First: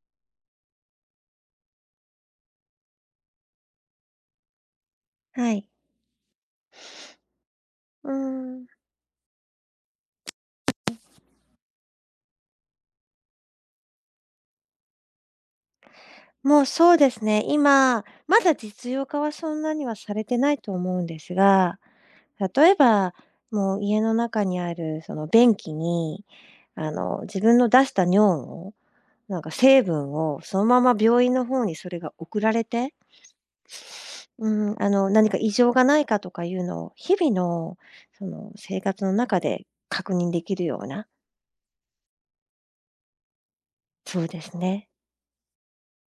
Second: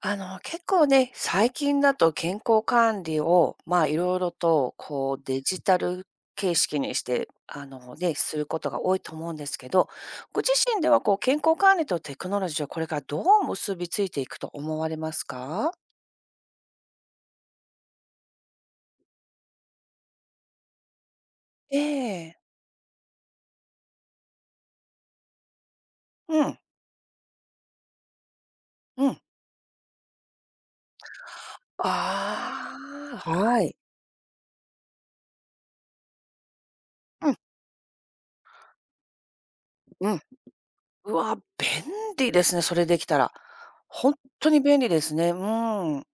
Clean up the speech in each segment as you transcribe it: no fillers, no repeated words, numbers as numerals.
結構ね、最近だと健康管理を、まあ、いろいろと、こう、デはジい。タル形式にして、うーね、するこん。とが多いと思うんですけど、ご自身では、こう、健康管理とテクノロジーはこれからどう結びついていくと思われますか？もうそうですね、今、まだ実用化はそんなにはされてないと思うんですが、ええ。例えば、もう家の中にあるその便器に、うん、自分の出した尿を、うん。なんか成分をそのまま病院の方にそれが送られて、ああ、はい。うん、何か異常がないかとかいうのを、日う々ん、のその生活の中でう確ん。認できるような。うわ、便利ですね、それできたら。本そうで当すに便利ね。ですね。うーん。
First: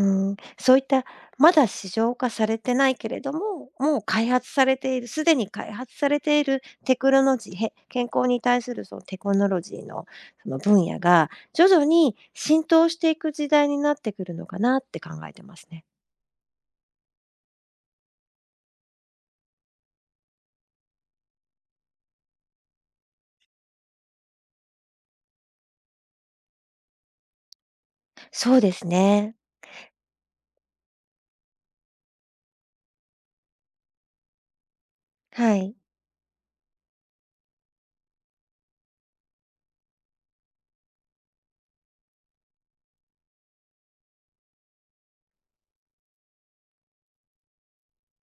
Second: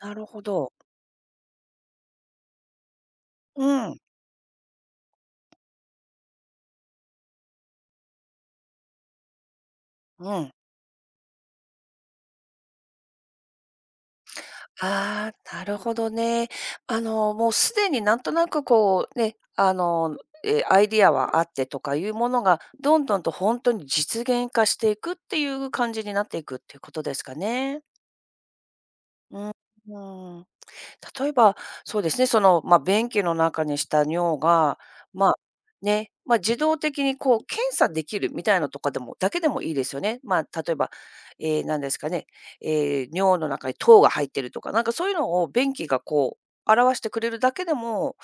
なるん、ほど。そういったまだ市場化されてないけれどうも、ん、もう開発されている、すでに開発されているテクノロジー、へ健康に対するそのテクノロジーのうそん。の分野が徐々に浸透していく時代になってくるのかなって考あえてあ、まなするね。ほどね。もうすでになんとなくこうね、アイディアはあってとかいうものが、どんどんと本当に実現化していくっていう感じになっていくっていうことですかね。そうですね。うん、うん。例えば、そうですね、その、まあ、便器の中にした尿が、まあ、はい。ね、まあ、自動的にこう検査できるみたいのとかでもだけでもいいですよね。まあ、例えば、ええ、何ですかね、尿の中に糖が入ってるとか、なんかそういうのを便器がこう表してくれるだけでも、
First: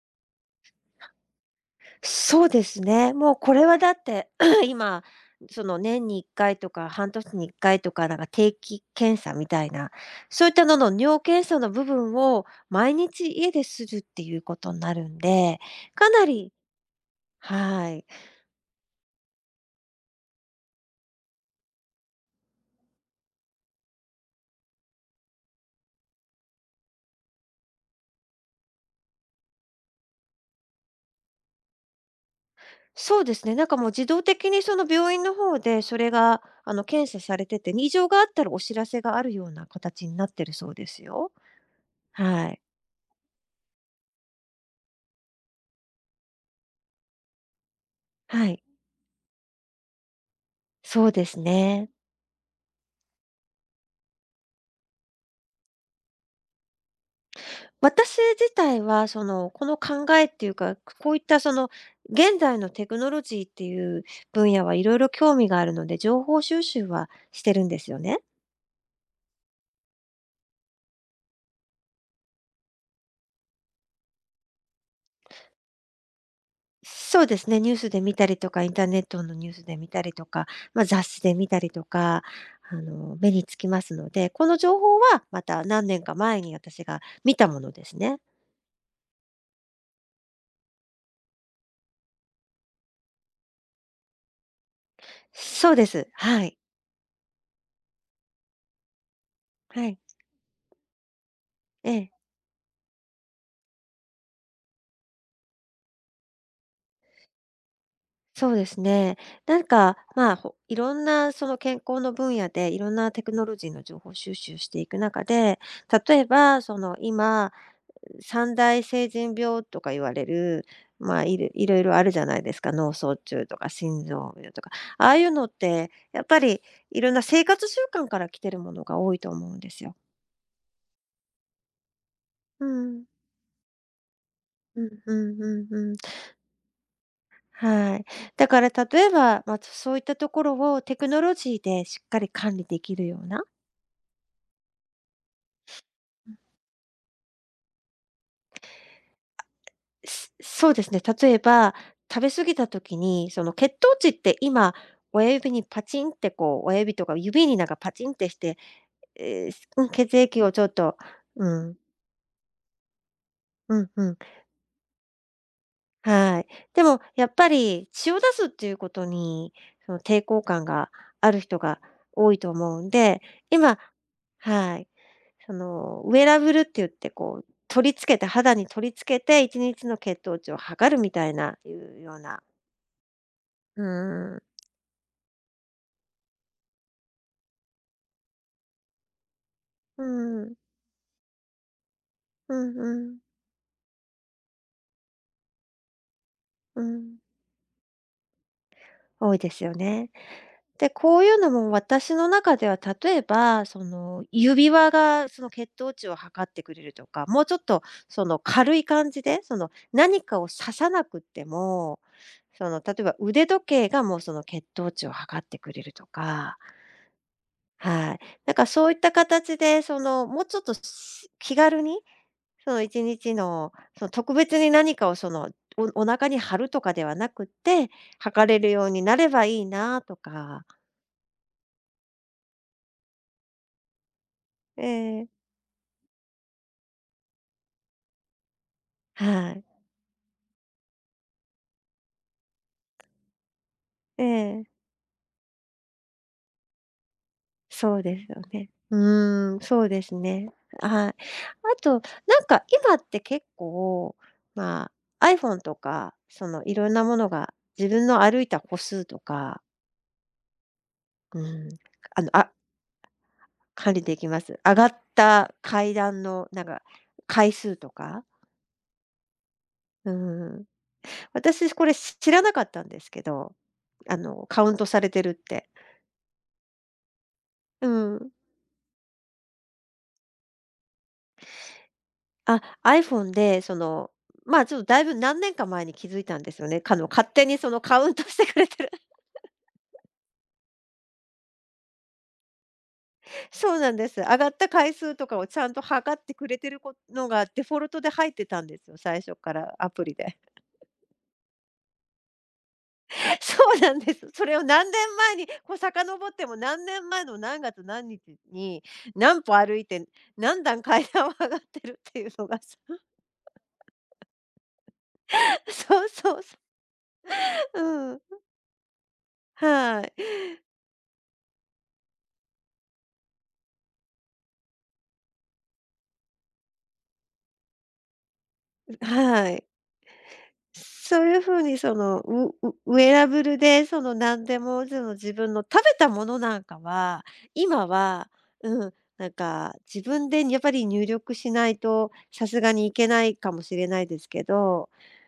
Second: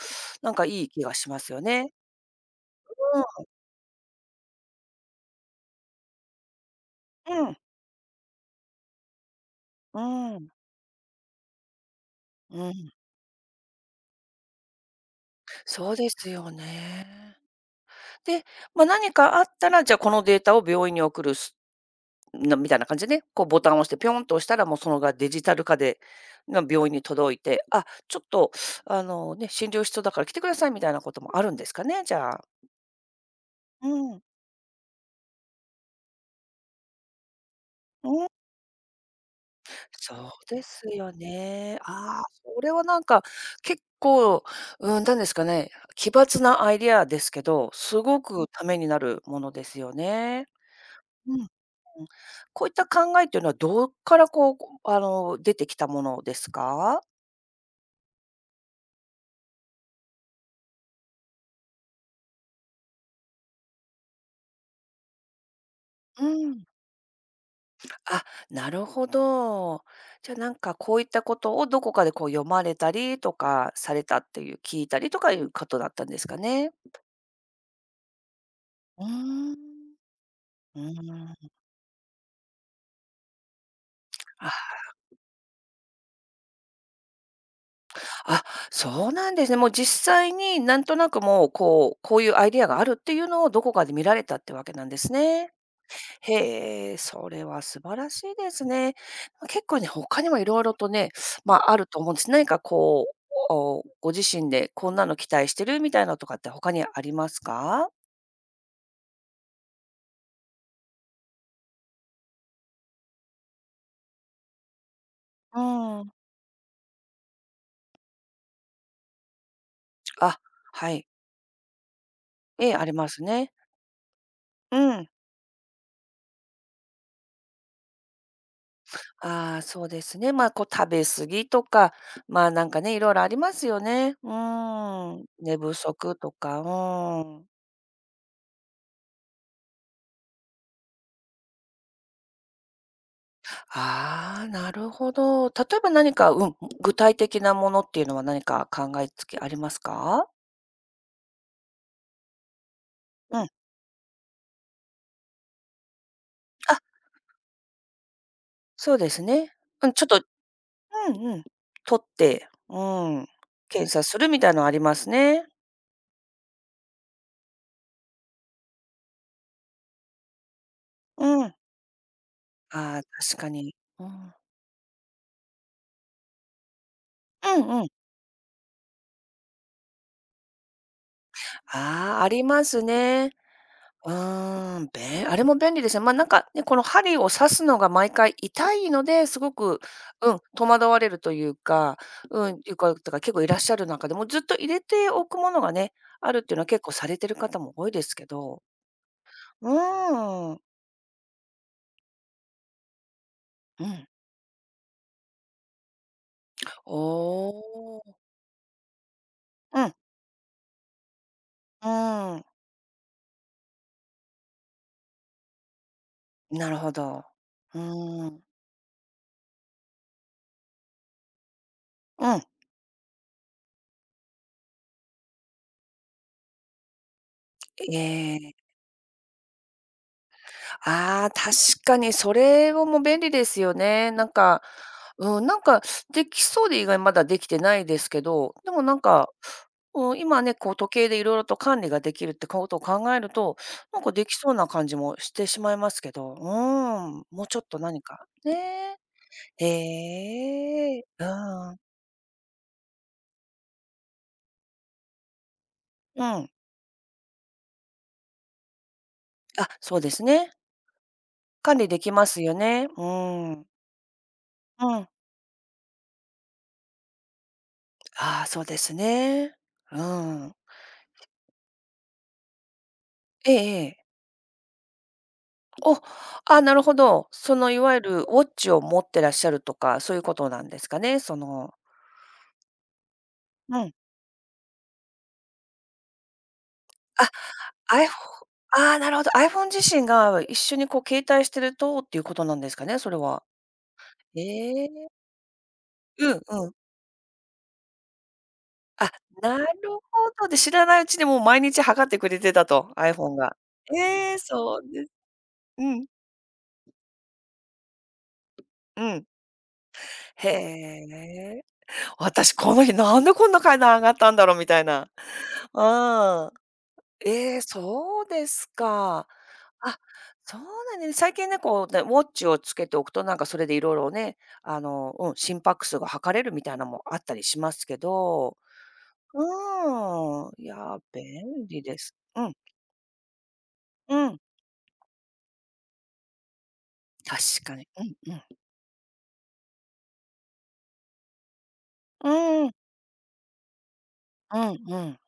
なんかいい気がしますよね。そうですね。もうこれはだって 今、その年に1回とか半う年にん、う1ん、回とか、なんか定期検査みたいな、うそうん、いったのの尿検査の部分をうん。毎日家でするっていうことになるんで、そうでかなすり。よね。はい。で、まあ、何かあったら、じゃ、このデータを病院に送るなみたいな感じでね、こうボタンを押してピョンと押したら、もうそのがデジタル化で、病院に届いて、あ、ちょっと診療必要だから来てくださいみたいなこともあるんですかね、じゃあ。そうですね、なんかもうう自ん。動的にその病院の方で、それが検査されてて、異常があうっん。たらお知らせがあるような形にそうなってるでそうですすよよ。ね。ああ、はい。それはなんか結構、うん、なんですかね、奇抜なアイディアですけど、すごはくい。ためになるものですよね。そうでうすん。うん。ね。こういった考えというのはどこからこう、出てきたものですか？私自体は、その、この考えっていうか、こういったその現在のテクノロジーっていう分野はいろいろ興味があるので、情う報収ん。集はしてるんですよね。あ、なるほど。じゃあなんかこういったことをどこかでこう読まれたりとかされたっていう、聞いたりとかいうことだったんですかね？そうですね、ニュースで見たりとか、インターネうッートのニューん。スで見たりとか、うまあ、雑誌でー見ん。たりとか、目につきますので、こあ、の情報はまた何年か前に私が見たものですね。あ、そうなんですね。もう実際になんとなくもうこう、こういうアイデアがあるっていうのをどこかで見られたってわけなんですね。そうです。はい。へえ、それは素晴らしいですね。結構はね、い。他にもいろいろとね、まあ、あるえとえ。思うんです。何かこう、ご自身でこんなの期待してるみたいなとかって他にありますか？そうですね。なんか、まあ、いろんなその健康の分野で、いろんなテクノロジーの情報収集していく中で、うん。例えば、その今、三大成人病とか言われあ、る、はい。まあ、いろいろあるじゃないですえか。え、あ脳りま卒す中ね。とか心臓病とか。うあん。あいうのって、やっぱりいろんな生活習慣から来てるものが多いと思うあんあ、ですそうよ。ですね。まあ、こう食べ過ぎとか、まあ、うなんかね、いん。ろいろありますよね。ううんうーん。ん寝うん不うん。足とか、うーん。はい。だから例えば、まあ、そういったところをテクノロジーでしっかり管理できるような。ああ、なるほど。例えば何か、うん、具体的なものっていうのは何か考えつきありますか？そうですね。例えば、食べ過ぎた時に、うそん。の血糖値って今、親指にパチンってこう、親あ、指とか指になんかパチンってして、そうですえーね。すううん、ん、ちょっ血と液をちょっと、うんうん。うん、取って、うん、う検ん査うん、するみたいなのありますね。はい。でもやっぱり血を出すっていうことに、その抵抗感があるうん。人が多いと思うんああ、で、確かに。今。うん。はい。そのウェアラブルって言ってこう、うんうん。取り付けて肌に取り付けて1日の血糖値を測るみたいないうようああ、あな。りますね。ううん。ーん、あれも便利ですね。ま、なんかね、この針を刺すのが毎回痛いので、すごく、ううん、ん、戸惑われるというか、ううん、いうんか、うだかんら結構いらっしゃる中でもうずっと入れておくものがね、あるっていうのはう結構さん、れてる方も多いですけど。多いですうよね。ーん。で、こういうのも私の中では、例えば、そうん。の指輪がその血糖値を測ってくれるとか、もうちょっとおお。その軽い感じで、そのうん、何かを刺さなくってうも、ーん。その例えば腕時計がもうその血糖値を測ってくれるとか。なるほど。うはい。ーん。なんかそういった形で、そのもうちょっと気軽にうん。その1日の、その特別に何かをその、お腹に貼るとかではなくて、え測れえ。るようになればいいなとか。ああ、確かにそれをも便利ですよね。なんか、ええ、うん、なんかできそうで、意外まだできてないですけど、でもなんか、はい。うん、今ね、こう時計でいろいろと管理ができるってことを考えると、なんかえできそうえ、な感じもしてしまいますけど、うん、もうちょっとそ何うでか、すよねね。うーん、え。そうですね。ええ、はい。あうん。と、なんか今って結構、まあ、iPhone とか、うそん。のいろんなものが自分の歩いた歩数とか、あ、そうですね。うん、管理できあまの、すあ、よね。うーん。管理できます。上がうっん。た階段のなんか回数とか。ああ、そうですね。ううん。ん。私これ知らなかったんですけえど、えええ。カウントされてるって。お、あ、なるほど。そのいうわゆるん。ウォッチを持ってらっしゃるとか、そういうことなんですかね？そのあ、iPhone でそうん。の、まあ、ちょっとだいぶ何年か前に気づいたんですよね。勝あ、手にそのカアイウフンォトしてくれてる。ああ、なるほど。iPhone 自身が一緒にこう携帯してるとっていうことなんですかね？それは。そうなんです。上がったええ、回数とかをちゃんと測っうてんくれうてん。るこのがデフォルトで入ってたんですよ、あ、最初かなるらアほプリで。ど。で、知らないうちにもう毎日測ってくれてたと、iPhone そが。うなんです。ええ、それをそう何です年前に、こうう遡ん、っても何年前の何月何日に、うん。何歩歩いて、何段へ階段を上がっえ。てるっていうの私がこさ。の日なんでこんな階段上がったんだろうみたいな。そうそううん。そう。ええ、うん、そうですか。あ、はそうい。なんね。最近ね、こうね、ウォッチをつけておくと、なんかそれでいろいろね、うん、心拍数が測れるみたいなのもあったりしますけど、はい。うーん、いや、そういう風便に利そです。のうん、ウェアラブルでそのうん、何でも、その自分の食べたものなんかは、確か今に。うは、ん、ううん、なんか自分でやっぱり入力しないとさすん。うがん、にいけないかもしれないですけうど、ん、うん、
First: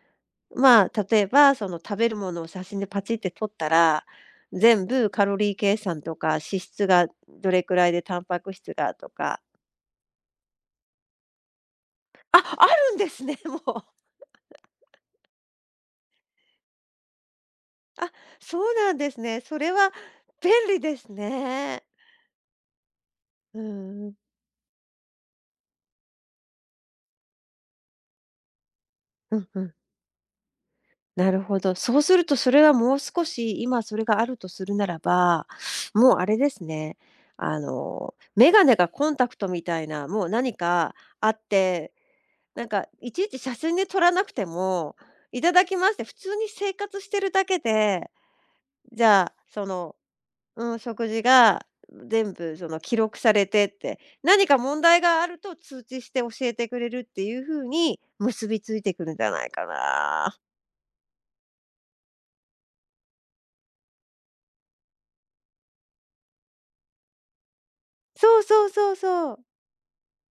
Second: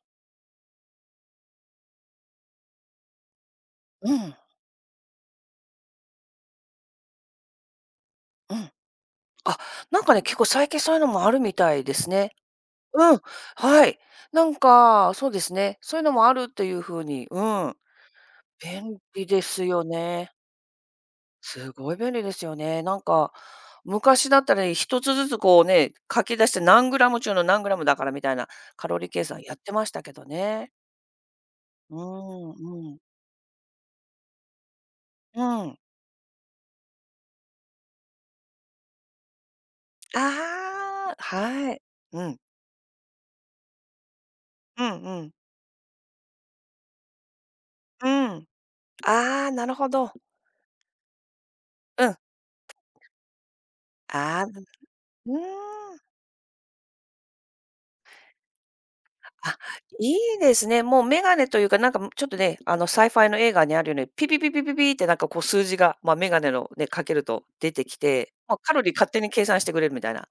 まあ、例えばその食べるものを写真でパチって撮ったら、うん。全部カロリー計算とか、脂質がどれくらいでタンパクうん質がとか。あ、なんかね、結構最近そういうのもあるみたいですね。あ、あるんでうん、すね、もう。はい。なんか、そうですね、そういうのもあるという風に、うん、あ、そうなん便です利ね。でそすれよはね。便利ですすね。ごい便利ですよね。なんか、うんうん。昔だったらね一つずつこうね、書き出して何グラム中の何グラムだからみたいなカロリー計う算んやっうてん。ましたけどね。なるほど。うそうするとそん、れはうもうん。少し、今それがあるとするならうば、ん。もうあれですね。眼鏡がコンタクトみたいな、もう何かああ、あっはい。て、うん。なんかいちいち写真で撮らなくてうんも、うん。いただきますって普通に生活してるだけうで、ん。じゃあ、ああ、なそるほの、ど。うん、食事がうん。全部その記録されてって、ああ、何うか問題があると通知してん。教えてくれるっていう風に結びついてくるんじゃないあ、かいいな。ですね。もうメガネというか、なんか、ちょっとね、サイファイの映画にあるように、ピピピピピピってなんかこう数字が、ま、ガネのね、かけると出てきて、そうまあそうカロリそーう勝手にそう。計算してくれるみたいな。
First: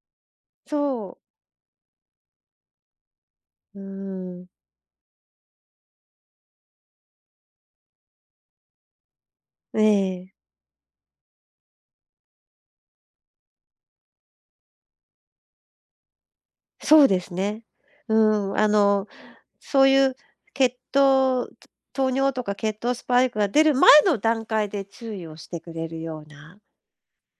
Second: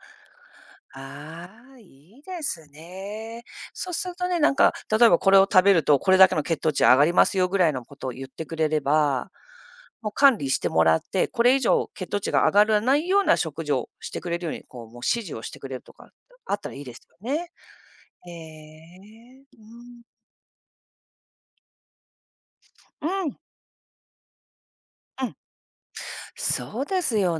そう。ああ、いいですね。うそうするとね、ん。なんか、例えばこれを食べると、これだけの血糖値上がりますよぐらいのことを言ってくれれば、えもうえ、管理してもらって、これ以上血糖値が上がらないような食事をしてくれるように、こう、もう指示をしてくれるとか、あったらいいですそうよですね。ね。うえん、あの、え、そううん。いう血糖糖尿とか血糖スパうイん、クが出る前の段階で注う意をん。してくれるような。そうですよ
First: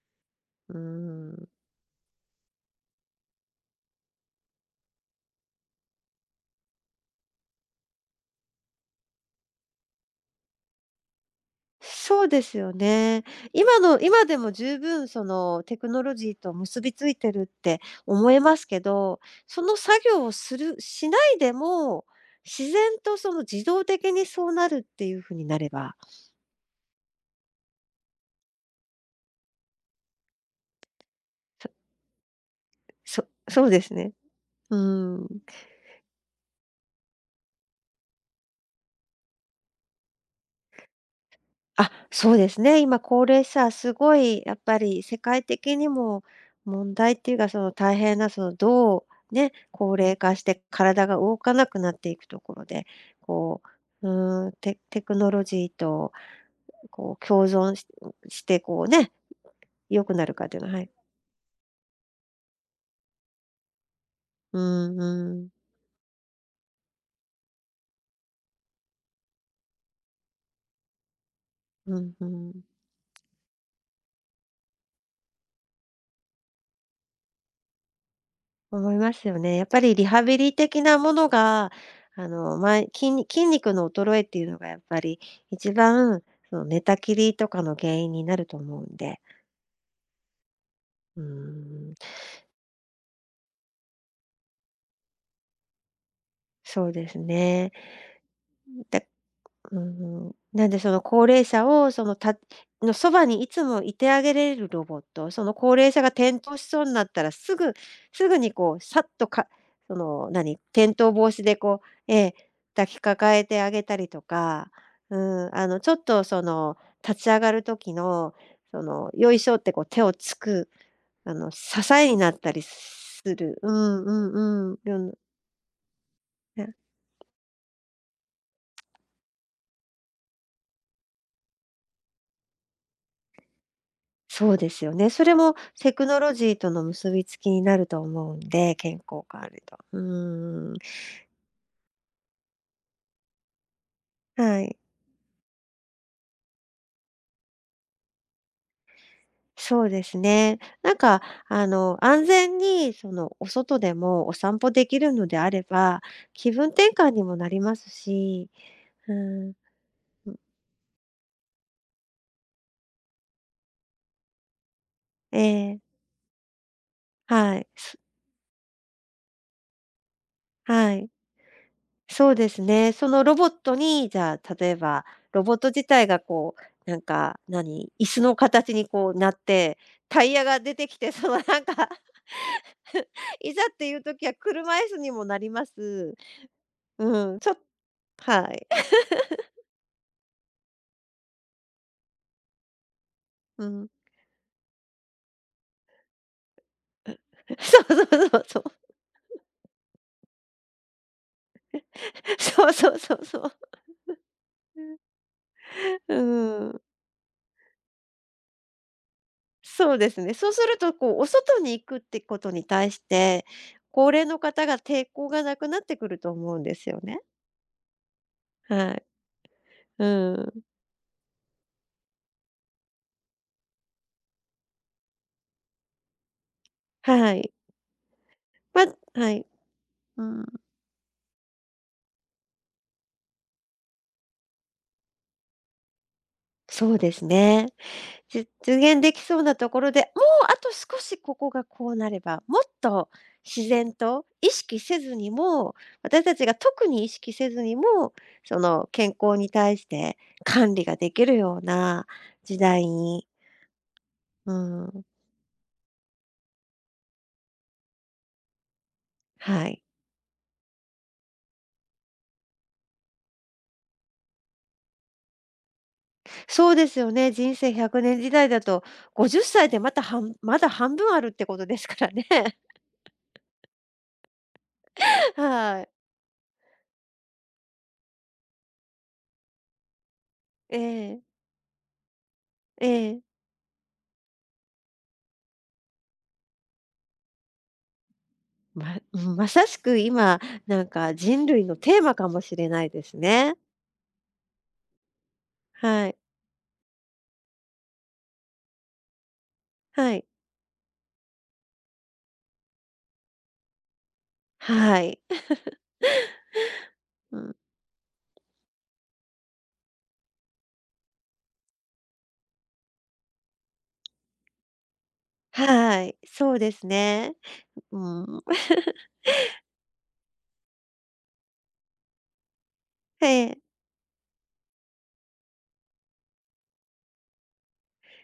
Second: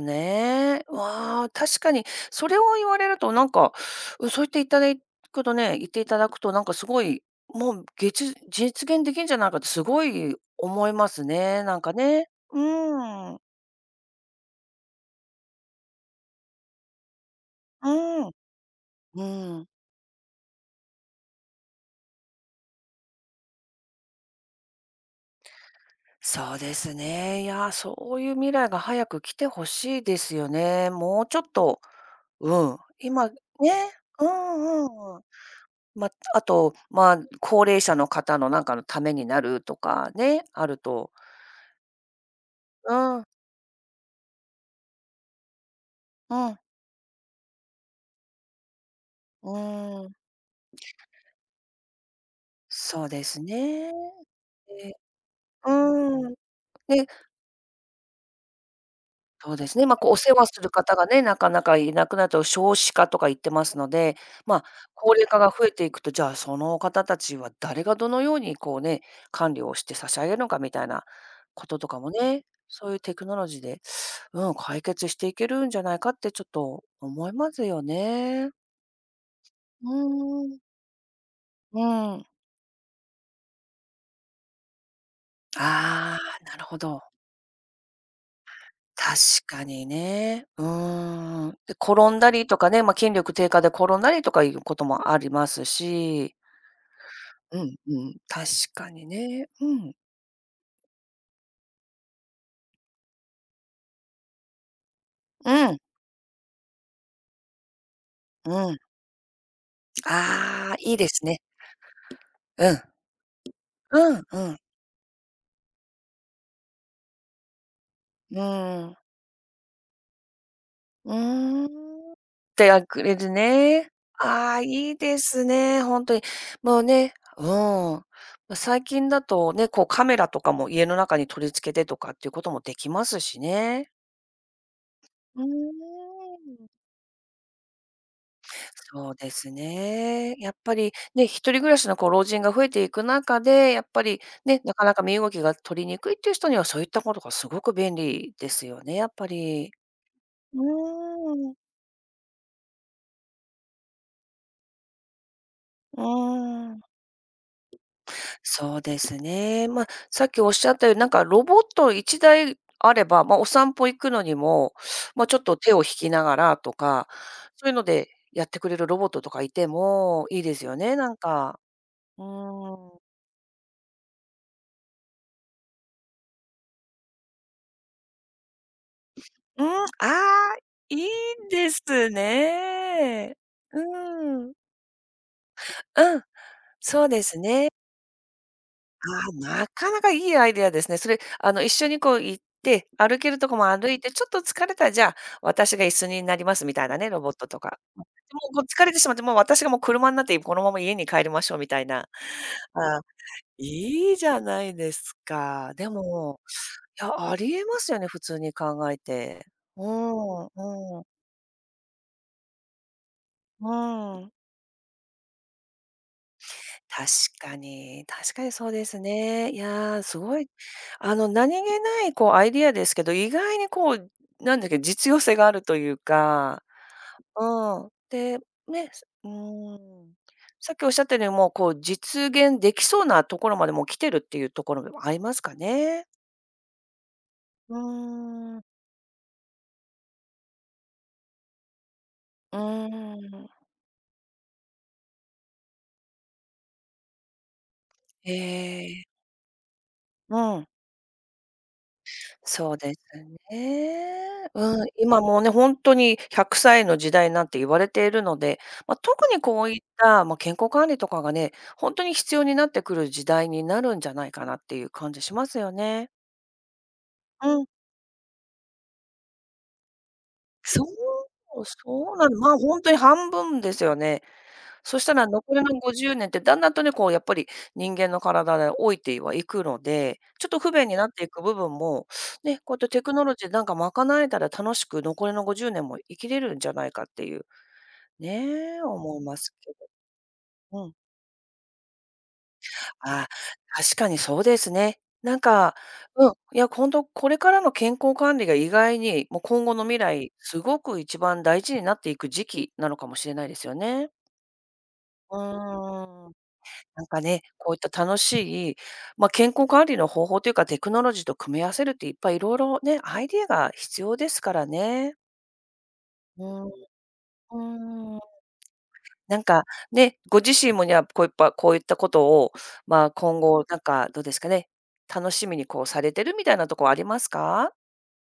うね。わん。あ、確かにそれを言われるとなんか、うん、言っていただくとなんかすごい、もう実現できるんじゃないかってすごい思いますね、なんかそうね。ですうよね。ん。今の今でも十分そのテクノロジーと結びついてるって思うん。えますけど、うそん。の作業をするしないでも、自然とその自動的にそうなるっていう風になれば。そうですね。いや、そういう未来が早く来てほしいですよね。もうちょっそとうん、今ね、そうですね。ううんうんうん。ん。ま、あと、まあ、高齢者の方のなんかのためになるとかね、あると、あ、そうですね。う今高ん、齢者、すごいやっぱり世界的にもうん、問題っていうか、その大変な、そのどうね、う高ーん、齢化して体が動かなくなっていくところで、そうですこね。う、うーん、ええ、テクノロジーとうーん。ねこう共存してこうね、そうですね。まあ、良こう、くおな世るか話っていすうのるは。はい。方がね、なかなかいなくなると少子化とか言ってますので、まうあ、ん高齢う化がん。増えていくと、じゃあ、その方たちは誰がどのようにこうね、管理をして差し上げるのかみたいなこととうかもんうね、ん。そういうテクノロジーで、うん、解決していけるんじゃないかってちょっと思いますよね。思いますよね。やっぱうりリハビーリん。的なものが、うん。あの、ま、筋肉の衰えっていうのがやっぱり一あ番、あ、そなの、るほ寝たど。きりとかの原因になると思うん確で。かにね。ううーーん。で、ん、転んだりとかね、まあ、筋力低下で転んだりとかいうこともありますし、そうですうね。んうん、確かだにね。ううん。ん、なんでその高齢者をその、のそばにいつもいてあげれるロボット、そのう高ん、齢者が転倒しそうになったらすぐにうこん。うさっとかそのああ、転いいで倒す防ね。止でこう、ええ、うん。抱きかかえてあげたりうとんうん。か、うん、あのちょっとその立ち上がる時の、うそん。のよいしょってこう手をつく、うあのー支えん。っになったりてあくれするる。うね。んうああ、んうん。いいよんね。ですね、ほんとに。もうねうん。まあ、最近だとね、こうカメラとかも家の中に取り付けてとかっていうこともできますしね。そうですよね。それうもーテクノロジーとん。の結びつきになると思うんで、健そう康で管す理と。うね。やっーん。ぱりね、一人暮らしのこう老人が増えていく中で、やっぱりね、はない。かなか身動きが取りにくいっていう人には、そういったことがすごく便利ですよね、やっぱり。そうですうね。なんか、ーん。あの、安全にその、お外でもお散歩できるのであれば、う気分ーん。転換にもなりますし、そうでうすん。ね。まあ、さっきおっしゃったように、なんかロボット1台あれば、まあ、お散歩行くのにも、まあ、ちえょっと手をえ、引きながらとか、はそい。ういうのでやってくれるロボットとかいてもいいですよはね、ない。んか。うそうですね。ーん。そのロボットに、じゃあ、例えばロボット自体がこう、なんか、椅子の形にこうなっうん、て、あタイヤあ、が出ていきいて、そのなんでか す ね。いざっていう時はうん。車椅子にもなります。うん、そううですん、ちょっね。はい。ああ、なかなかいいアイデアですね。それ、一緒にこう行って、歩けるとこうもん。歩いて、ちょっと疲れたら、じゃあ、私が椅子になりますみたいなね、ロボット とか。そうそもうそうう、そこう。う疲れてしまって、もう私がもう車になって、このまま家に帰りましょうみたいな。そうそあうあ、そうそう。いいじゃないですか。で うも、ん。いや、ありえますよね、普通に考えて。うそうですね。ん、そうすると、うん、こう、お外に行くってことに対して、う高齢ん。の方が抵抗がなくなってくると思うんですよ確ね。かに、確かにそうではすい。ね。いやー、すうごい、ん。何気ないこうアイディアですけど、意外にこう、なんだっけ、実用性があるというか、はい。うん。で、まね、すうはい。ん。うん。さっきおっしゃったように、もうこう実現できそうなところまでもう来てるっていうところもありますかね。そうですね。う実ーん。現できそうなところで、もうあと少しここがこうなれば、うもっとーん。自然と意識せずにも、私たちが特に意識せずにも、そのええ。健康に対してうん。管理ができるような時そう代ですに。ね。ううん、ん、今もうね、本当に100歳の時代なんて言われているので、まあ、特にこはういい。った、まあ、健康管理とかがね、本当に必要になってくる時代になるんじゃないかなっていう感じしますよね。そうですよね、人うん、生100年時代だと、50歳でまたまだそ半分あるってことう、ですからそうね。なの、ま、あ本当に半分ですよね。そしたら 残りのはい。50年ってだんだんとね、こうやっぱり人間の体で老いてはいくので、ちょっと不え便になっえ、ていく部分も、ね、こうやっえてテクえ。ノロジーでなんか賄えたら楽しく残りの50年も生きれるんじゃないかっていう、ね、う思いん、まますさけしく今、など。んうん。か人類のテーマかもしれないですああ、ね。確かにそうですね。なんか、はい。うん、いや、ほんとこれからの健康管理が意外に、もう今後の未はい。来、すごく一番大事になっていく時期なのかもしれないですよね。はい。うーん。なんかうね、ん。こういった楽しい、まあ、健康管理の方法というか、テクノロジーと組み合わせるっていっぱい色々ね、アイディアが必要ですからね。はい。うそうん、でうすね。うーん。ん。なんか、ね、ご自身もにはこういっぱこういったことを、まあ、え今え。後なんかどうですかね、楽しみにこうされてるみたいなとこありますか？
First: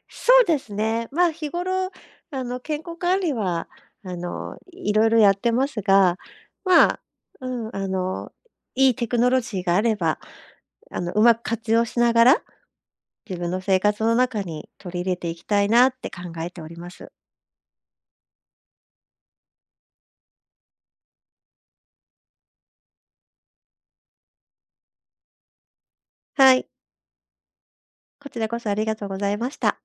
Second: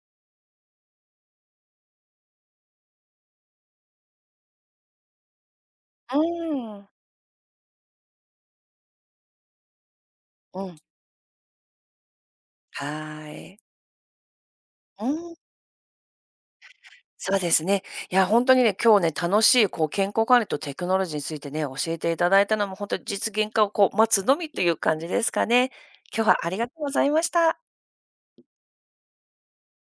そうですね。まあ、日頃、健康管理は、いろいろやってますが、うん。まあ、うん、いいテクノロジーがあれば、うん、うまく活用しながら、はー自分い。の生活の中に取りう入れていん。きたいなって考えております。そうですね。いや、本当にね、今日ね、楽しいこう健康管理とテクノロジーについてね、教えていただいたのも、本当に実現化をこう待つのみという感じですかね。今日はあはりい。がとうございました。こちらこそありがとうございました。